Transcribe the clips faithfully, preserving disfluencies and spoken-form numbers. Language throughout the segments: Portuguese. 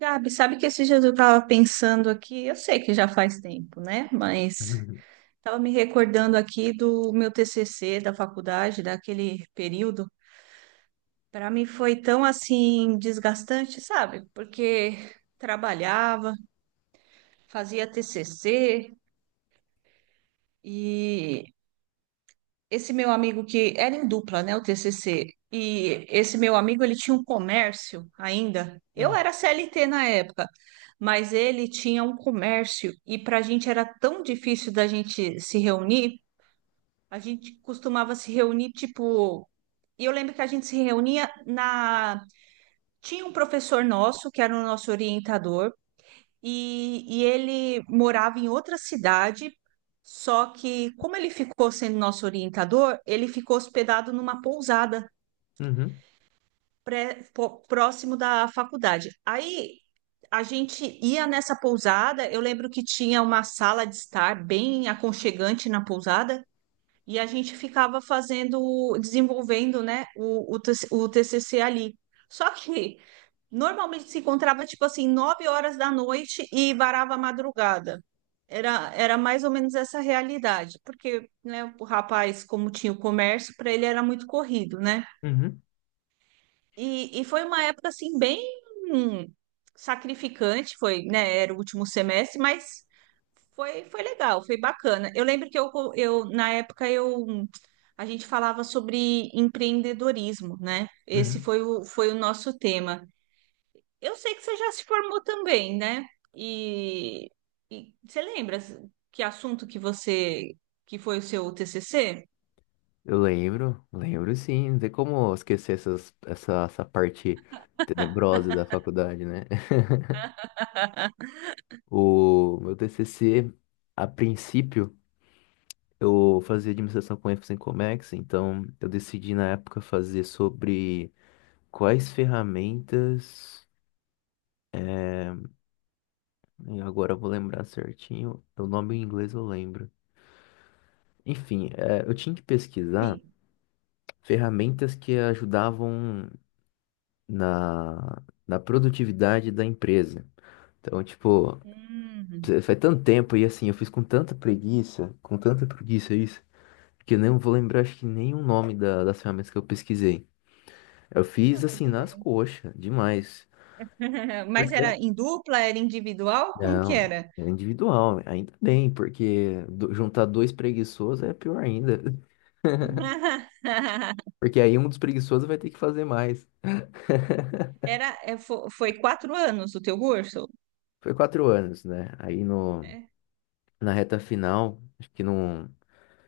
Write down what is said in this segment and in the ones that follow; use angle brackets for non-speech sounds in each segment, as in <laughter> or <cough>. Gabi, sabe que esse dias eu estava pensando aqui, eu sei que já faz tempo, né? Mas Uhum, estava me recordando aqui do meu T C C da faculdade, daquele período. Para mim foi tão assim desgastante, sabe? Porque trabalhava, fazia T C C esse meu amigo que era em dupla, né, o T C C, e esse meu amigo ele tinha um comércio ainda. Eu era C L T na época, mas ele tinha um comércio e para a gente era tão difícil da gente se reunir. A gente costumava se reunir tipo e eu lembro que a gente se reunia na. Tinha um professor nosso, que era o nosso orientador, e, e ele morava em outra cidade, só que como ele ficou sendo nosso orientador, ele ficou hospedado numa pousada uhum, pré- po- próximo da faculdade. Aí a gente ia nessa pousada, eu lembro que tinha uma sala de estar bem aconchegante na pousada. E a gente ficava fazendo, desenvolvendo, né, o, o TC o T C C ali. Só que normalmente se encontrava tipo assim, nove horas da noite e varava a madrugada. Era, era mais ou menos essa realidade, porque né, o rapaz, como tinha o comércio, para ele era muito corrido, né? uhum, E, e foi uma época assim bem hum, sacrificante, foi, né? Era o último semestre, mas foi, foi legal, foi bacana. Eu lembro que eu, eu na época eu a gente falava sobre empreendedorismo, né? Esse uhum. foi o, foi o nosso tema. Eu sei que você já se formou também, né? E, e você lembra que assunto que você que foi o seu T C C? Eu lembro, lembro sim. Não tem como esquecer essas, essa, essa parte tenebrosa da faculdade, né? <laughs> O meu T C C, a princípio, eu fazia administração com ênfase em Comex, então eu decidi na época fazer sobre quais ferramentas. E Agora eu vou lembrar certinho, o nome em inglês eu lembro. Enfim, eh, eu tinha que pesquisar Sim. ferramentas que ajudavam. na, na produtividade da empresa. Então, tipo, Hum, faz tanto tempo e assim, eu fiz com tanta preguiça, com tanta preguiça isso, que eu não vou lembrar acho que nem o nome da- das ferramentas que eu pesquisei. Eu fiz não, assim tudo nas bem. coxas, demais. <laughs> Por Mas quê? era em dupla, era individual? Como que Não, é era? individual, ainda bem, porque do- juntar dois preguiçosos é pior ainda. <laughs> <laughs> Porque aí um dos preguiçosos vai ter que fazer mais. <laughs> Era, é, fo- foi quatro anos o teu curso? Foi quatro anos, né? Aí no, É, na reta final, acho que não.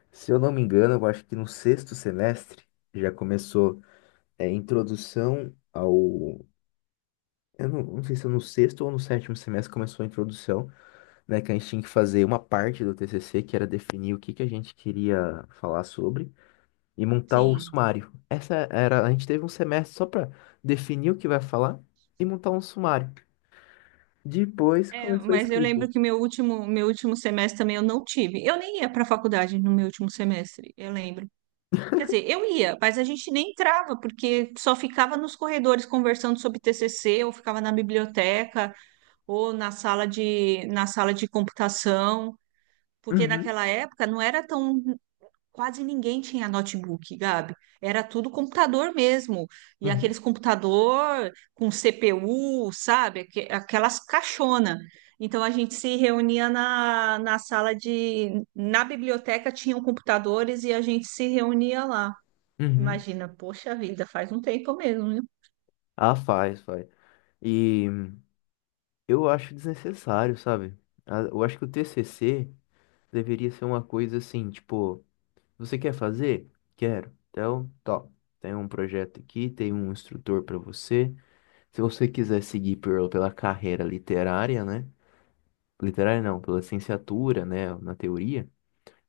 Se eu não me engano, eu acho que no sexto semestre já começou é, introdução ao. Eu não, não sei se é no sexto ou no sétimo semestre começou a introdução, né? Que a gente tinha que fazer uma parte do T C C, que era definir o que que a gente queria falar sobre e montar o sim. sumário. Essa era, a gente teve um semestre só para definir o que vai falar e montar um sumário. Depois É, começou a mas eu escrita. lembro que meu último, meu último semestre também eu não tive. Eu nem ia para a faculdade no meu último semestre, eu lembro. Quer dizer, eu ia, mas a gente nem entrava, porque só ficava nos corredores conversando sobre T C C, ou ficava na biblioteca, ou na sala de, na sala de computação, porque Uhum, naquela época não era tão. Quase ninguém tinha notebook, Gabi. Era tudo computador mesmo. E uhum, aqueles computador com C P U, sabe? Aque- Aquelas caixona. Então a gente se reunia na, na sala de. Na biblioteca tinham computadores e a gente se reunia lá. uhum. Imagina, poxa vida, faz um tempo mesmo, né? Ah, faz, faz. E eu acho desnecessário, sabe? A- Eu acho que o T C C deveria ser uma coisa assim, tipo, você quer fazer? Quero. Então, top. Tem um projeto aqui, tem um instrutor para você. Se você quiser seguir por- pela carreira literária, né? Literária não, pela licenciatura, né, na teoria,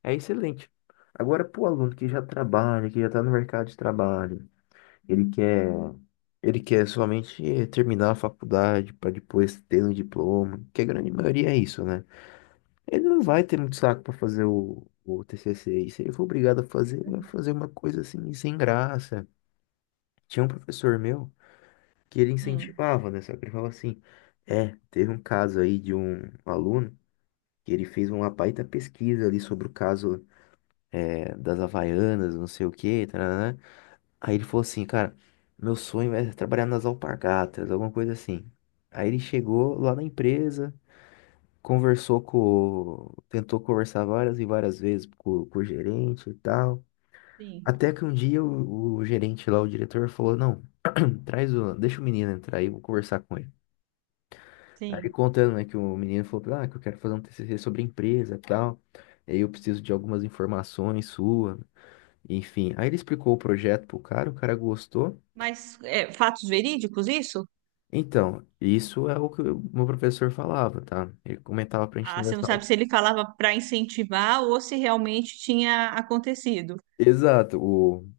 é excelente. Agora, pro aluno que já trabalha, que já tá no mercado de trabalho, ele quer, ele quer somente terminar a faculdade para depois ter um diploma, que a grande maioria é isso, né? Ele não vai ter muito saco para fazer o, o T C C. E se ele for obrigado a fazer, ele vai fazer uma coisa assim, sem graça. Tinha um professor meu que ele Hum, incentivava, né? Só que ele falava assim: é, teve um caso aí de um aluno que ele fez uma baita pesquisa ali sobre o caso é, das Havaianas, não sei o quê, tarará. Aí ele falou assim: cara, meu sonho é trabalhar nas alpargatas, alguma coisa assim. Aí ele chegou lá na empresa. Conversou com. Tentou conversar várias e várias vezes com, com o gerente e tal. sim, Até que um dia o, o gerente lá, o diretor, falou: não, <clears throat> traz o. Deixa o menino entrar aí, eu vou conversar com ele. Aí ele sim. contando, né, que o menino falou: pra ele, ah, que eu quero fazer um T C C sobre a empresa e tal. E aí eu preciso de algumas informações sua. Enfim. Aí ele explicou o projeto pro cara, o cara gostou. Mas é, fatos verídicos, isso? Então, isso é o que o meu professor falava, tá? Ele comentava pra gente Ah, dentro você não da sala. sabe se ele falava para incentivar ou se realmente tinha acontecido. Exato, o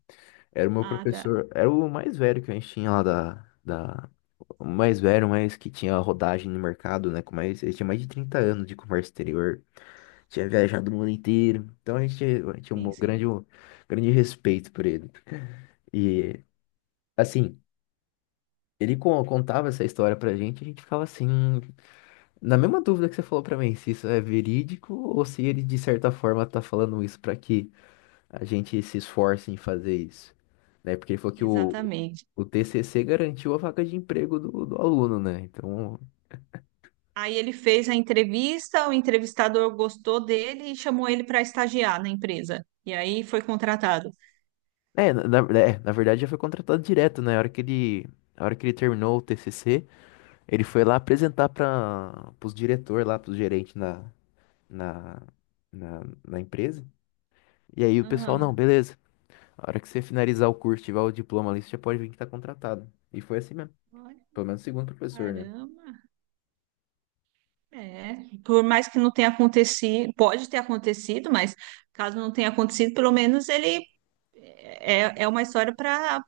era o meu Ah, tá. professor, era o mais velho que a gente tinha lá da, da... O mais velho, mas que tinha rodagem no mercado, né? Com mais, ele tinha mais de trinta anos de comércio exterior, tinha viajado o mundo inteiro. Então a gente tinha tinha Sim, um sim. grande, um grande respeito por ele. E, assim, ele co- contava essa história pra gente, a gente ficava assim, na mesma dúvida que você falou pra mim, se isso é verídico ou se ele, de certa forma, tá falando isso pra que a gente se esforça em fazer isso, né? Porque ele falou que o, Exatamente. o T C C garantiu a vaga de emprego do, do aluno, né? Então, Aí ele fez a entrevista, o entrevistador gostou dele e chamou ele para estagiar na empresa. E aí foi contratado. é, na, na- é, na verdade já foi contratado direto, né? A hora que ele, a hora que ele terminou o T C C, ele foi lá apresentar para os diretores lá, para os gerentes na, na, na, na empresa. E aí o pessoal, não, Ah, beleza. A hora que você finalizar o curso, tiver o diploma ali, você já pode vir que tá contratado. E foi assim mesmo. olha, Pelo menos segundo o professor, né? caramba. É, por mais que não tenha acontecido, pode ter acontecido, mas caso não tenha acontecido, pelo menos ele é, é uma história para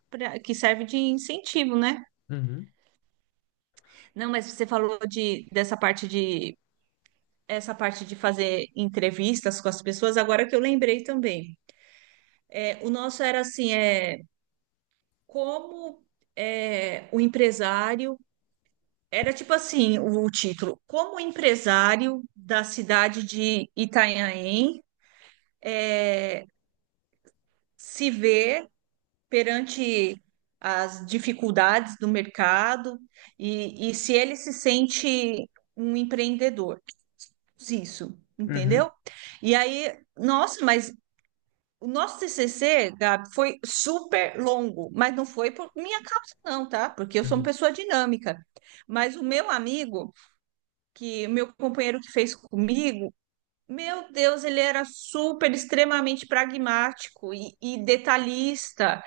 que serve de incentivo, né? Uhum. Não, mas você falou de, dessa parte de essa parte de fazer entrevistas com as pessoas, agora que eu lembrei também. É, o nosso era assim, é como é, o empresário era tipo assim, o, o título, como o empresário da cidade de Itanhaém é, se ver perante as dificuldades do mercado e, e se ele se sente um empreendedor. Isso, Uhum, entendeu? E aí, nossa, mas o nosso T C C, Gabi, foi super longo, mas não foi por minha causa, não, tá? Porque eu sou uma uhum. pessoa dinâmica. Mas o meu amigo, que o meu companheiro que fez comigo, meu Deus, ele era super, extremamente pragmático e, e detalhista.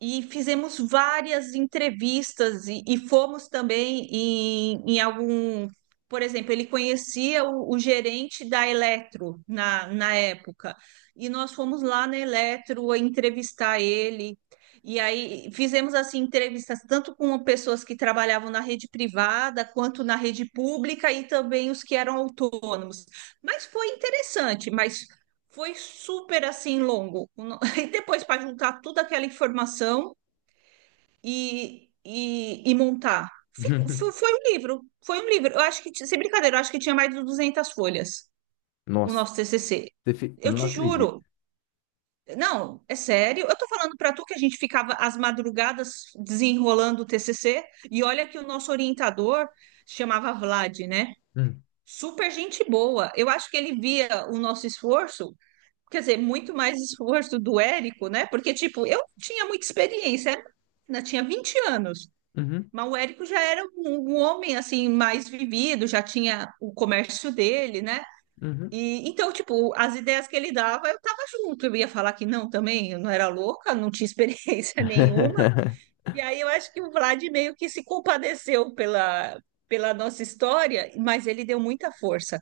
E fizemos várias entrevistas e, e fomos também em, em algum. Por exemplo, ele conhecia o, o gerente da Eletro na, na época, e nós fomos lá na Eletro entrevistar ele. E aí fizemos assim entrevistas tanto com pessoas que trabalhavam na rede privada quanto na rede pública e também os que eram autônomos. Mas foi interessante, mas foi super assim longo. E depois para juntar toda aquela informação e, e, e montar. Ficou- fo- foi um livro, foi um livro. Eu acho que, ti- sem brincadeira, eu acho que tinha mais de duzentas folhas <laughs> o Nossa, nosso T C C. Defi- Eu não te acredito. juro. Não, é sério. Eu tô falando para tu que a gente ficava às madrugadas desenrolando o T C C e olha que o nosso orientador se chamava Vlad, né? Hum, Super gente boa. Eu acho que ele via o nosso esforço, quer dizer, muito mais esforço do Érico, né? Porque, tipo, eu tinha muita experiência, né? Tinha vinte anos, uhum, mas o Érico já era um, um homem, assim, mais vivido, já tinha o comércio dele, né? uhum. E, então, tipo, as ideias que ele dava, eu tava junto. Eu ia falar que não também, eu não era louca, não tinha experiência <laughs> nenhuma. <laughs> E aí eu acho que o Vlad meio que se compadeceu pela, pela nossa história, mas ele deu muita força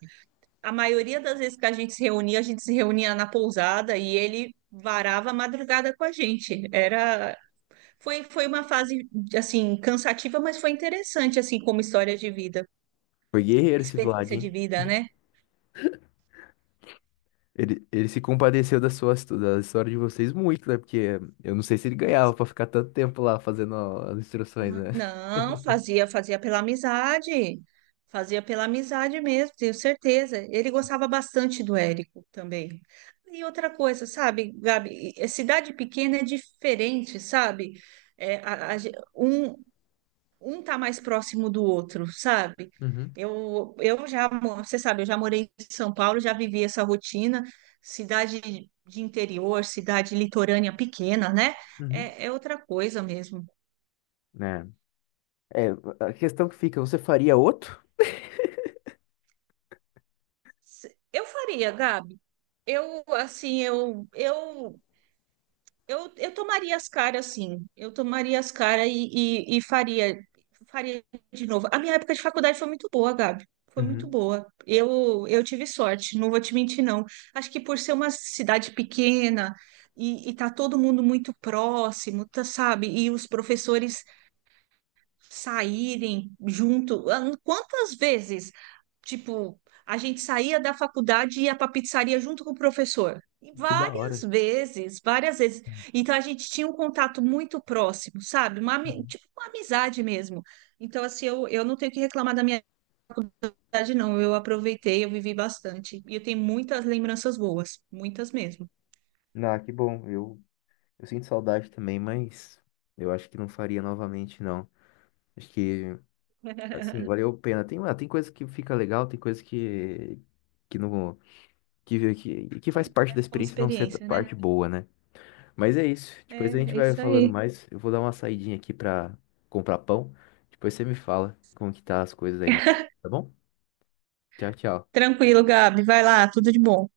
a maioria das vezes que a gente se reunia, a gente se reunia na pousada e ele varava a madrugada com a gente. Era foi foi uma fase assim cansativa, mas foi interessante assim como história de vida, Foi guerreiro esse Vlad, experiência de hein? vida, né? Ele, ele se compadeceu da sua, histó- da história de vocês muito, né? Porque eu não sei se ele ganhava pra ficar tanto tempo lá fazendo as instruções, né? Não, fazia fazia pela amizade. Fazia pela amizade mesmo, tenho certeza. Ele gostava bastante do Érico também. E outra coisa, sabe, Gabi, é, cidade pequena é diferente, sabe? É, a- a ge- um, um tá mais próximo do outro, sabe? Uhum, Eu, eu já, mo- você sabe, eu já morei em São Paulo, já vivi essa rotina, cidade de interior, cidade litorânea pequena, né? uhum. É, é outra coisa mesmo. Né? É, a questão que fica, você faria outro? Se- Eu faria, Gabi. Eu, assim, eu, eu Eu, eu tomaria as caras, sim. Eu tomaria as caras e, e, e faria, faria de novo. A minha época de faculdade foi muito boa, Gabi. Foi muito Uhum. boa. Eu, eu tive sorte, não vou te mentir, não. Acho que por ser uma cidade pequena e, e tá todo mundo muito próximo, tá, sabe? E os professores saírem junto. Ah, Quantas vezes tipo, a gente saía da faculdade e ia para pizzaria junto com o professor. E Que da várias hora. vezes, várias vezes. Então a gente tinha um contato muito próximo, sabe? Uma, ami- Uhum. tipo uma amizade mesmo. Então, assim, eu, eu não tenho que reclamar da minha idade, não. Eu aproveitei, eu vivi bastante. E eu tenho muitas lembranças boas, muitas mesmo. Ah, que bom. Eu, eu sinto saudade também, mas eu acho que não faria novamente, não. Acho que assim, <laughs> valeu a pena. Tem, ah, tem coisa que fica legal, tem coisa que, que não, que, que, que Que faz parte da serve como experiência não ser experiência, né? parte boa, né? Mas é isso. É, Depois a gente é vai isso falando aí. mais. Eu vou dar uma saidinha aqui pra comprar pão. Depois você me fala como que tá as coisas aí, no- tá bom? Tchau, tchau. Tranquilo, Gabi. Vai lá, tudo de bom.